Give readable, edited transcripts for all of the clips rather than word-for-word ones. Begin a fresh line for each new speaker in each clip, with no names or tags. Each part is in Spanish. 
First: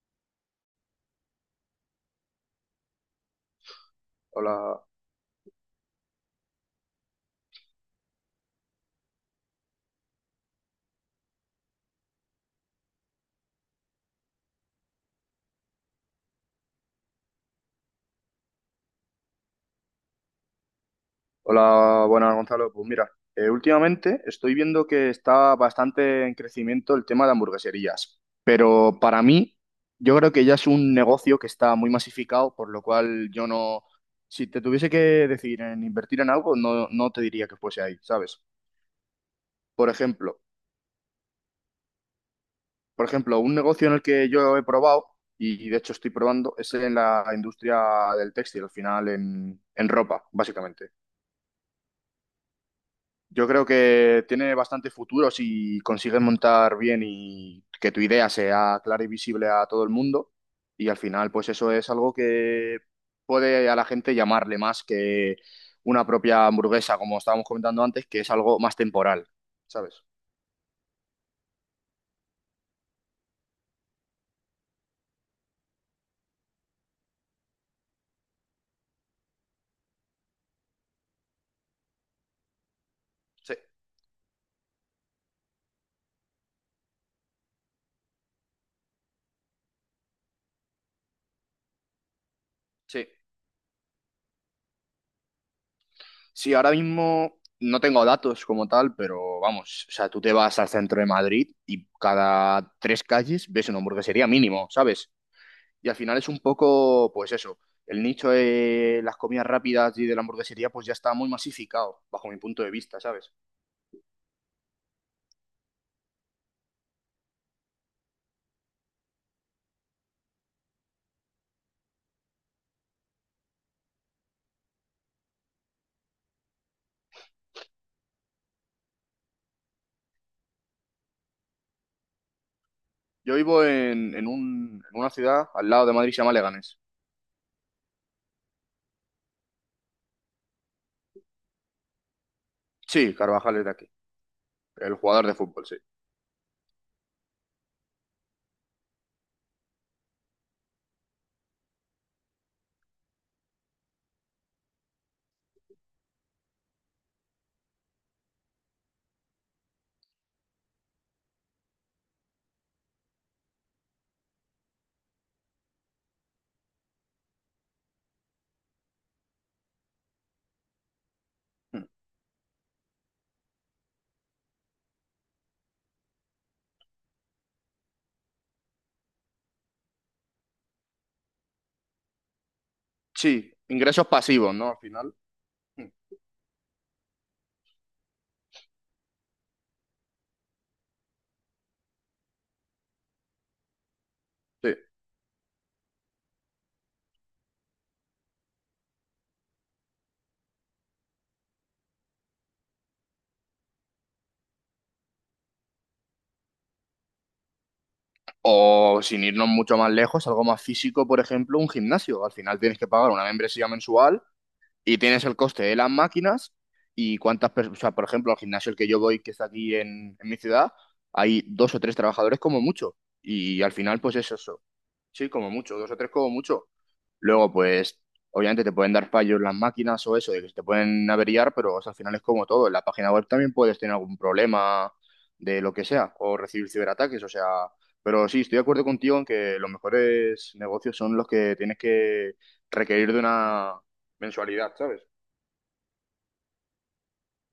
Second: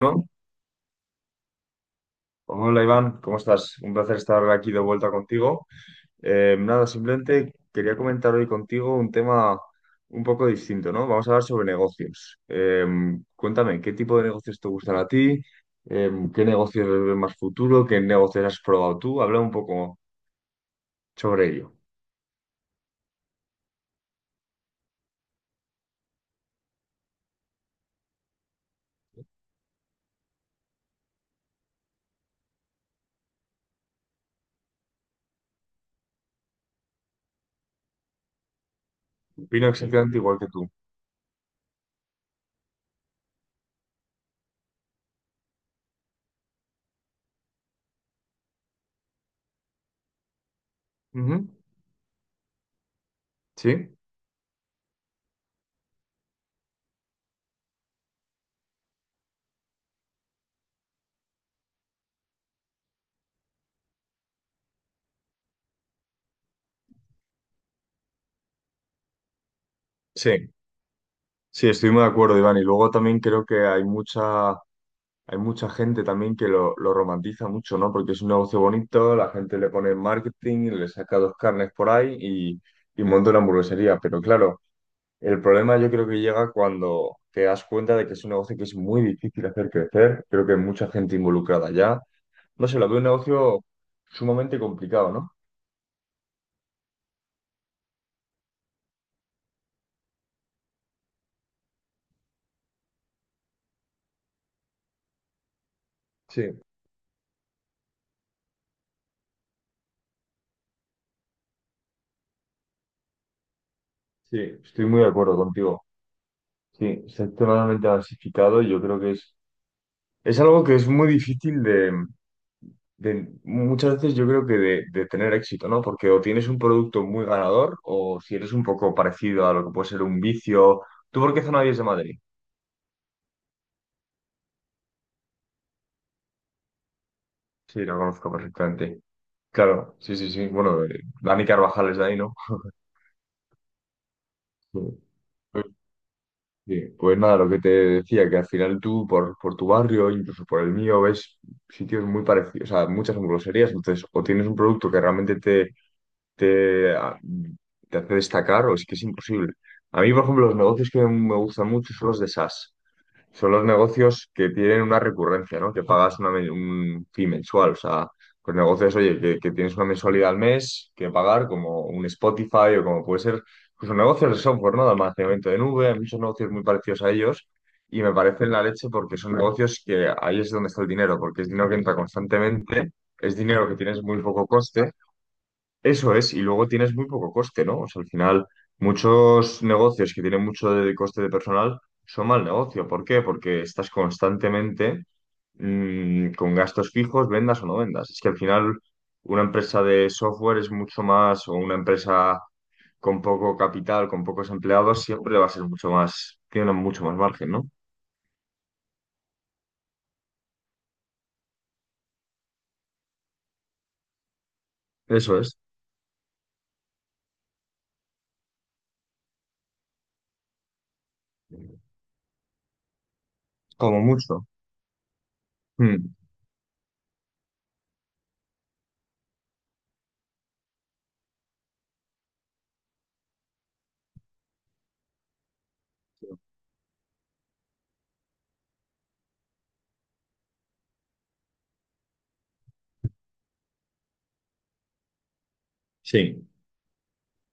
¿No? Hola Iván, ¿cómo estás? Un placer estar aquí de
Hola,
vuelta contigo. Nada, simplemente quería comentar hoy contigo un tema un poco distinto, ¿no? Vamos a hablar sobre negocios. Cuéntame, ¿qué tipo de negocios te gustan a ti? ¿Qué negocios ves más futuro? ¿Qué negocios has probado tú? Habla un poco sobre ello.
hola, buenas Gonzalo. Pues mira, últimamente estoy viendo que está bastante en crecimiento el tema de hamburgueserías, pero para mí yo creo que ya es un negocio que está muy masificado, por lo cual yo no, si te tuviese que decidir en invertir en algo, no, no te diría que fuese ahí, ¿sabes?
Opino
Por
exactamente igual
ejemplo,
que tú.
por ejemplo, un negocio en el que yo he probado y de hecho estoy probando es en la industria del textil, al final en ropa, básicamente.
Ujú.
Yo creo
¿Sí?
que tiene bastante futuro si consigues montar bien y que tu idea sea clara y visible a todo el mundo. Y al final, pues eso es algo que puede a la gente llamarle más que una propia hamburguesa, como estábamos comentando antes, que es algo más temporal, ¿sabes?
Sí, sí, estoy muy de acuerdo, Iván. Y luego también creo que hay mucha. Hay mucha gente también que lo romantiza mucho, ¿no? Porque es un negocio bonito, la gente le pone marketing, le saca dos carnes por ahí y monta una
Sí,
hamburguesería. Pero claro, el problema yo creo que llega cuando te das cuenta de que es un negocio que es muy difícil hacer crecer. Creo que hay mucha gente involucrada ya. No sé, lo veo un
sí.
negocio sumamente complicado, ¿no?
Sí, ahora mismo no tengo datos como tal, pero vamos, o sea, tú te vas al centro de Madrid y cada tres calles ves una hamburguesería mínimo, ¿sabes? Y al final es un
Sí.
poco, pues eso, el nicho de las comidas rápidas y de la hamburguesería pues ya está muy masificado, bajo mi punto de vista, ¿sabes?
Sí, estoy muy de acuerdo contigo. Sí, sector totalmente diversificado y yo creo que es. Es algo que es muy difícil muchas veces yo creo que de tener éxito, ¿no? Porque o tienes un producto muy ganador o si eres un poco parecido a lo que puede ser un vicio. ¿Tú por qué zona eres de Madrid?
Yo vivo en una ciudad al lado de Madrid, se llama Leganés.
Sí, lo conozco perfectamente. Claro, sí, sí, sí. Bueno, Dani Carvajal es de ahí, ¿no?
Sí, Carvajal es de aquí,
Sí.
el jugador de fútbol,
Pues
sí.
sí, pues nada, lo que te decía, que al final tú por tu barrio, incluso por el mío, ves sitios muy parecidos, o sea, muchas hamburgueserías, entonces o tienes un producto que realmente te, te hace destacar o es que es imposible. A mí, por ejemplo, los negocios que me gustan mucho son los de SaaS. Son los negocios que tienen una recurrencia, ¿no? Que pagas un fee mensual. O sea, los negocios, oye, que tienes una mensualidad al mes que pagar, como
Mm.
un Spotify o como puede ser, pues son negocios de software, ¿no? De almacenamiento de nube, hay muchos negocios muy parecidos a ellos. Y me parecen la leche porque son negocios que ahí es donde está el dinero, porque es dinero que entra constantemente, es
Sí,
dinero que tienes
ingresos
muy poco
pasivos, ¿no? Al
coste,
final. Mm.
eso es, y luego tienes muy poco coste, ¿no? O sea, al final, muchos negocios que tienen mucho de coste de personal son mal negocio. ¿Por qué? Porque estás
Sí.
constantemente con gastos fijos, vendas o no vendas. Es que al final, una empresa de software es mucho más, o una empresa con poco capital, con pocos empleados, siempre va a ser mucho más, tiene mucho más margen, ¿no?
O sin irnos mucho más lejos, algo más físico, por ejemplo, un gimnasio. Al final tienes que pagar una membresía mensual y tienes el
Eso es,
coste de las máquinas y cuántas personas, o sea, por ejemplo, al gimnasio el que yo voy, que está aquí en mi ciudad, hay dos o tres trabajadores como mucho. Y al
como
final, pues es
mucho.
eso. Sí, como mucho, dos o tres
Mm.
como mucho. Luego, pues, obviamente te pueden dar fallos las máquinas o eso, de que se te pueden averiar, pero o sea, al final es como todo. En la página web también puedes tener algún problema de lo que sea, o recibir ciberataques, o sea. Pero sí, estoy de acuerdo contigo en que los mejores negocios son los que tienes que requerir de una mensualidad, ¿sabes?
Sí.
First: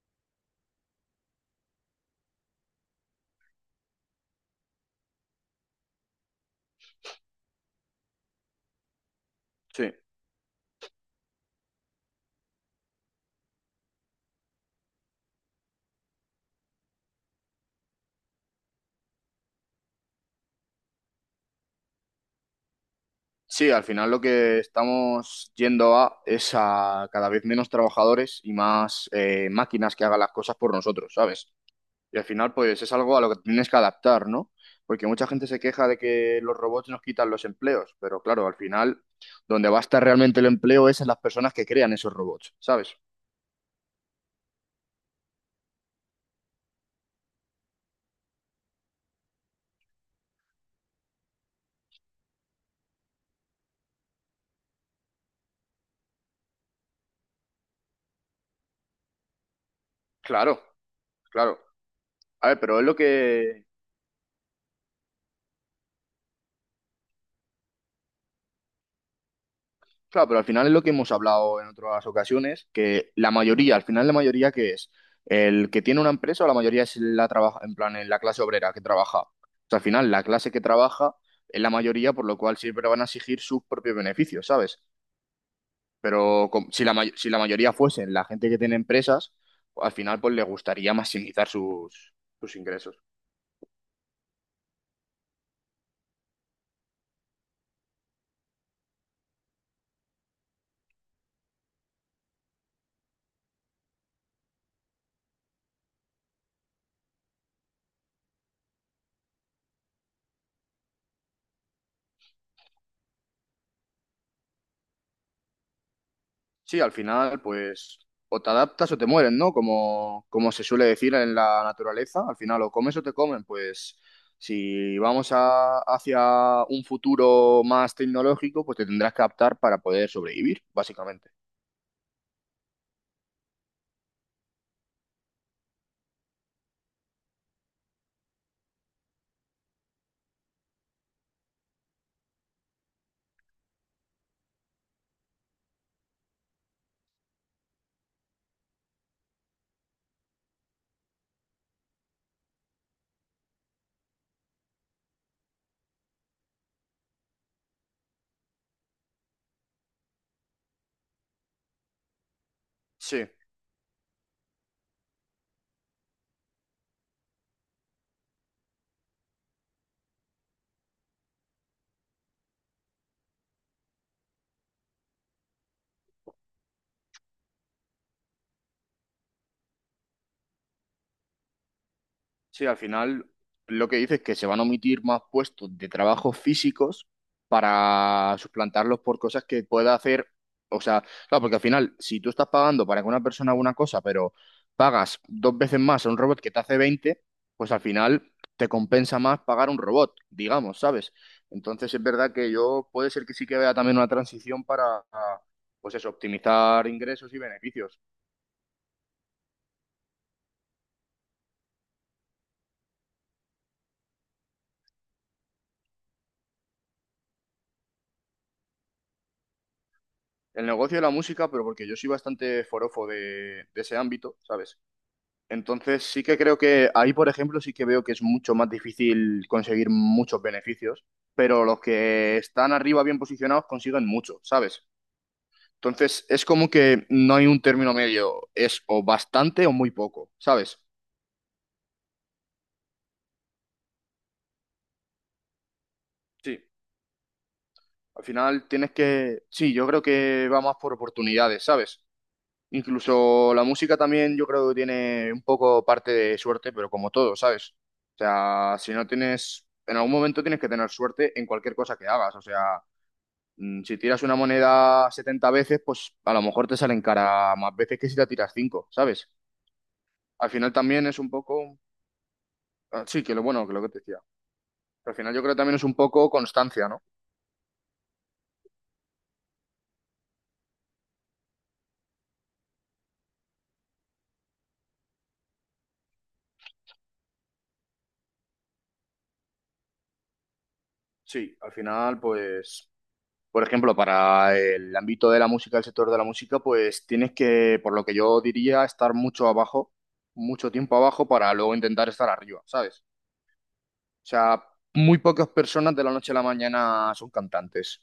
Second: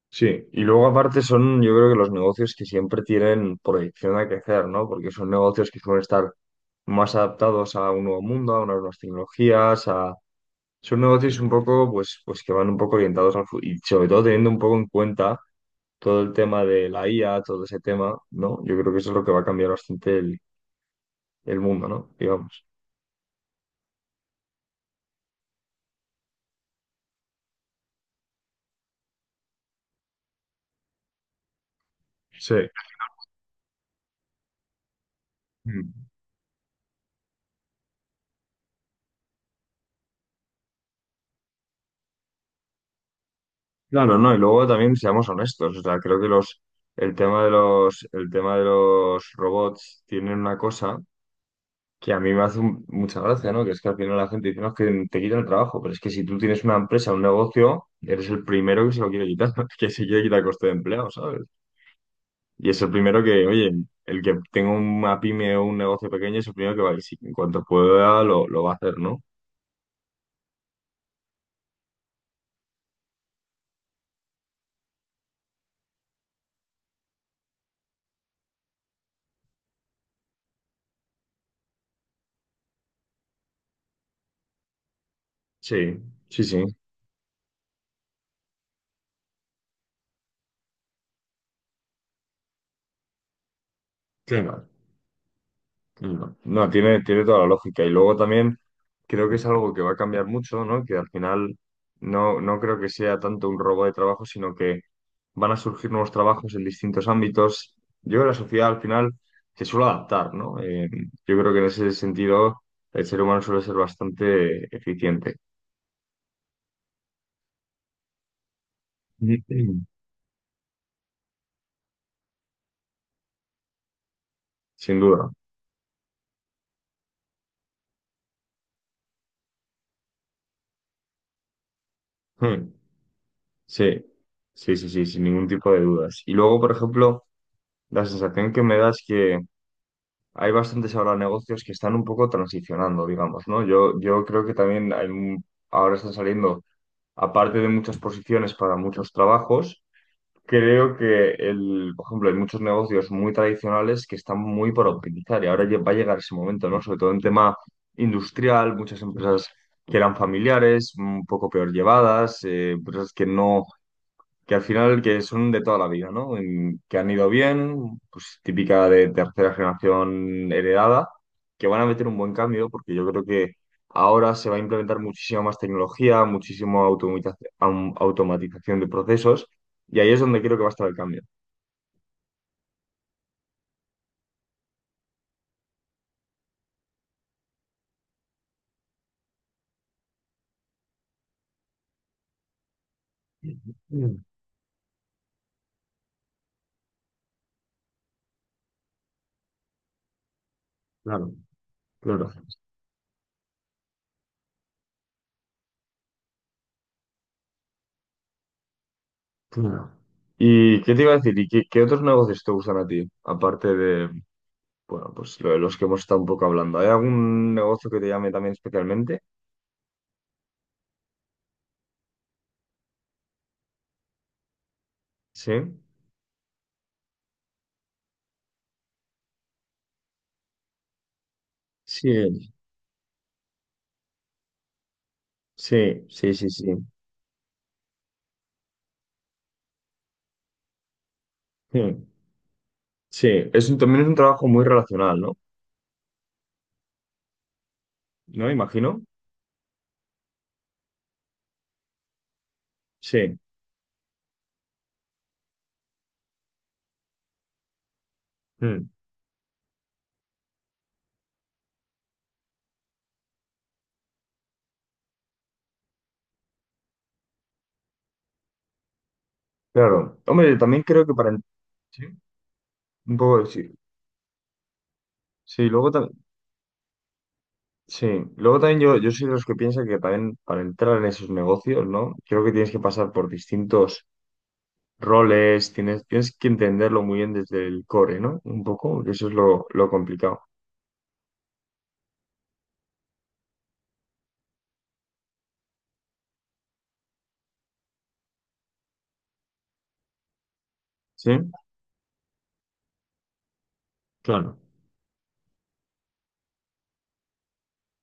Sí, y luego aparte son, yo creo que los negocios que siempre tienen proyección a crecer, ¿no? Porque son negocios que suelen estar más adaptados a un nuevo mundo, a unas nuevas tecnologías,
Sí,
a... Son negocios un poco, pues, pues que van un poco orientados al futuro, y sobre todo teniendo un poco en cuenta todo el tema de la IA, todo ese tema, ¿no? Yo creo que eso es lo que va a cambiar bastante el mundo, ¿no? Digamos.
sí, al final lo que estamos yendo a es a cada vez menos trabajadores y más máquinas que hagan las cosas por nosotros, ¿sabes? Y al final,
Sí.
pues es algo a lo que tienes que adaptar, ¿no? Porque mucha gente se queja
Mm.
de que los robots nos quitan los empleos, pero claro, al final, donde va a estar realmente el empleo es en las personas que crean esos robots, ¿sabes?
Claro, no, y luego también seamos honestos, o sea, creo que el tema de los, el tema de los robots tienen una cosa. Que a mí me hace mucha gracia, ¿no? Que es que al final la gente dice, no, es que te quitan el trabajo, pero es que si tú tienes una empresa, un negocio, eres el primero que se lo quiere quitar, que se quiere quitar
Claro,
coste de empleo, ¿sabes?
claro. A ver,
Y
pero
es
es
el
lo
primero que,
que
oye, el que tenga una pyme o un negocio pequeño es el primero que va a ir, en cuanto pueda, lo va a hacer, ¿no?
claro, pero al final es lo que hemos hablado en otras ocasiones, que la mayoría, al final la mayoría que es el que tiene una empresa o la mayoría es la trabaja, en plan, en la clase obrera que trabaja. O sea, al final la clase que trabaja es la mayoría, por lo cual siempre van a exigir sus propios beneficios, ¿sabes?
Sí, sí, sí.
Si la mayoría fuesen la gente que tiene empresas, al final pues le gustaría maximizar sus, sus ingresos.
Sí. No, no, tiene, tiene toda la lógica. Y luego también creo que es algo que va a cambiar mucho, ¿no? Que al final no, no creo que sea tanto un robo de trabajo, sino que van a surgir nuevos trabajos en distintos ámbitos. Yo creo que la sociedad al final se suele adaptar, ¿no? Yo creo que en ese sentido el ser humano suele ser bastante eficiente,
Sí, al final, pues, o te adaptas o te mueren, ¿no? Como, como se suele decir en la naturaleza, al final o comes o te comen, pues, si
sin duda.
hacia un futuro más tecnológico, pues te tendrás que adaptar para poder sobrevivir, básicamente.
Hmm. Sí, sí, sí, sí, sin ningún tipo de dudas. Y luego, por ejemplo, la sensación que me da es que hay bastantes ahora negocios que están un poco transicionando, digamos, ¿no? Yo creo que también ahora están saliendo, aparte de muchas posiciones para muchos trabajos, creo que, el, por ejemplo, hay muchos negocios muy tradicionales que están muy por optimizar y ahora va a llegar ese momento, ¿no? Sobre todo en tema industrial, muchas empresas que eran familiares, un poco peor llevadas, empresas que
Sí.
no, que al final que son de toda la vida, ¿no? Que han ido bien, pues típica de tercera generación heredada, que van a meter un buen cambio, porque yo creo que ahora se va a implementar muchísima más tecnología, muchísima automatización de procesos, y ahí es donde creo que va a estar el cambio.
Sí, al final lo que dice es que se van a omitir más puestos de trabajo físicos para suplantarlos por cosas que pueda hacer. O sea, claro, porque al final, si tú estás pagando para que una persona haga una cosa,
Mm.
pero pagas dos veces más a un robot que te hace 20, pues al final te compensa más pagar un robot, digamos, ¿sabes?
Claro,
Entonces es
claro,
verdad que yo puede ser que sí que vea también una transición para, pues eso, optimizar ingresos y beneficios.
claro. ¿Y qué te iba a decir? ¿Y qué, qué otros negocios te gustan a ti? Aparte de, bueno, pues lo de los que hemos estado un poco hablando. ¿Hay algún negocio que te llame también especialmente?
El negocio de la música, pero porque yo soy bastante forofo de ese ámbito, ¿sabes?
Sí.
Entonces sí que creo que ahí, por ejemplo, sí que veo que es mucho más difícil conseguir muchos beneficios, pero los que
Sí,
están arriba bien posicionados consiguen mucho, ¿sabes?
sí,
Entonces
sí,
es
sí,
como
sí.
que no hay un término medio, es o bastante o muy poco, ¿sabes?
Mm. Sí, es también es un trabajo muy relacional, ¿no?
Sí, al
¿No?
final tienes
Imagino.
que, sí, yo creo que va más por oportunidades, ¿sabes?
Sí.
Incluso la música también yo creo que tiene un poco parte de suerte, pero como todo, ¿sabes? O sea,
Mm.
si no tienes, en algún momento tienes que tener suerte en cualquier cosa que hagas. O sea, si tiras una moneda 70 veces, pues a lo mejor te salen cara más veces que si la tiras cinco, ¿sabes?
Claro. Hombre,
Al
yo
final
también creo
también
que
es un
para...
poco,
Sí,
ah,
un
sí, que
poco
lo bueno,
sí.
que lo que te decía. Al final yo creo que
Sí,
también es
luego
un
también...
poco constancia, ¿no?
Sí, luego también yo soy de los que piensa que también para entrar en esos negocios, ¿no? Creo que tienes que pasar por distintos roles, tienes, tienes que entenderlo muy bien desde el core, ¿no? Un poco, que eso es lo complicado.
Sí, al final pues por ejemplo, para el ámbito de la música, el sector de la música, pues tienes que, por lo que yo diría, estar mucho abajo, mucho tiempo abajo
Sí,
para luego intentar estar arriba, ¿sabes? O
claro.
sea, muy pocas personas de la noche a la mañana son cantantes.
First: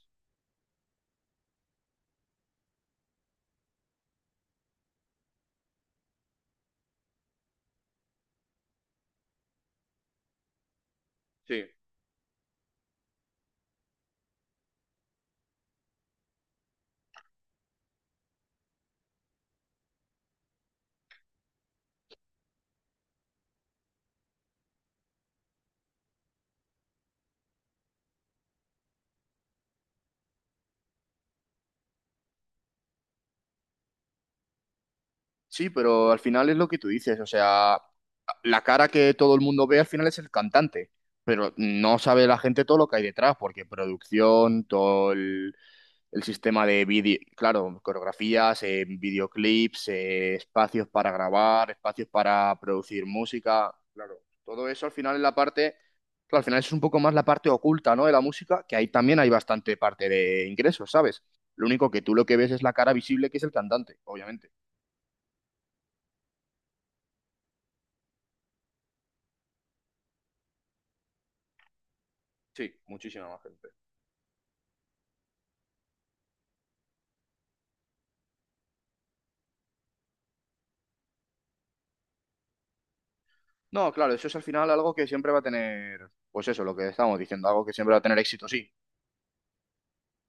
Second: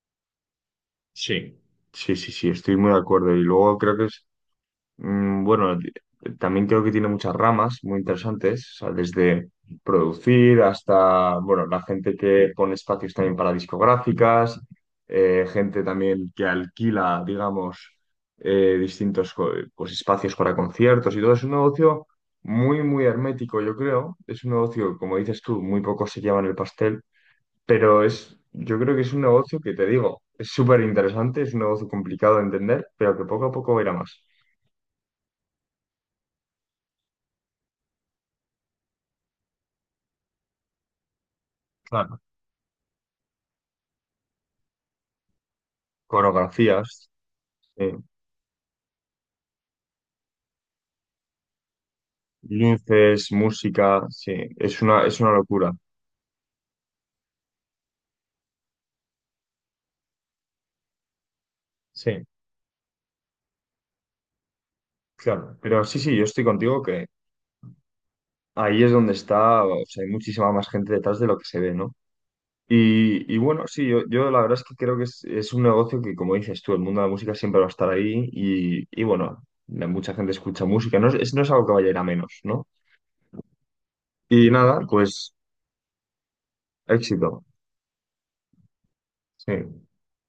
Sí. Sí, sí, sí, estoy muy de acuerdo. Y luego creo que es. Mm, Bueno, di- También creo que tiene muchas ramas muy interesantes, o sea, desde producir hasta, bueno,
Sí.
la gente que pone espacios también para discográficas, gente también que alquila, digamos, distintos pues, espacios para conciertos y todo. Es un negocio muy, muy hermético, yo creo. Es un negocio, como dices tú, muy pocos se llevan el pastel, pero es, yo creo que es un negocio que te digo, es súper interesante, es un negocio complicado de entender, pero que poco a poco irá más.
Sí, pero al final es lo que tú dices, o sea, la cara que todo el mundo ve al final es el cantante, pero no sabe la gente todo lo que hay detrás, porque producción, todo el sistema de
Coreografías,
vídeo, claro,
sí.
coreografías, videoclips, espacios para grabar, espacios para producir
Luces,
música,
música,
claro,
sí.
todo eso al final
Es
es
una
la
locura.
parte, claro, al final es un poco más la parte oculta, ¿no? De la música, que ahí también hay bastante parte de ingresos, ¿sabes? Lo único que
Sí,
tú lo que ves es la cara visible que es el cantante, obviamente.
claro. Pero sí, sí, yo estoy contigo que ahí es donde está, o sea, hay muchísima más gente detrás de lo que se ve, ¿no?
Sí, muchísima
Y
más
bueno,
gente.
sí, yo la verdad es que creo que es un negocio que, como dices tú, el mundo de la música siempre va a estar ahí y bueno, mucha gente escucha música, no es, no es algo que vaya a ir a menos, ¿no?
No, claro, eso es al
Y
final
nada,
algo que siempre
pues
va a tener, pues eso, lo que estábamos
éxito.
diciendo, algo que siempre va a tener éxito, sí.
Sí.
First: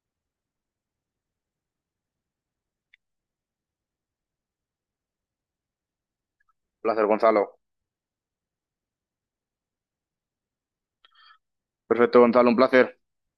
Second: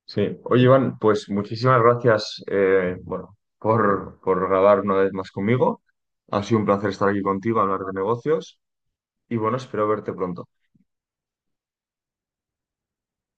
Sí, oye Iván, pues muchísimas gracias bueno, por grabar una vez más conmigo. Ha sido un placer
Placer,
estar aquí
Gonzalo.
contigo, hablar de negocios y bueno, espero verte pronto.
Perfecto, Gonzalo, un placer.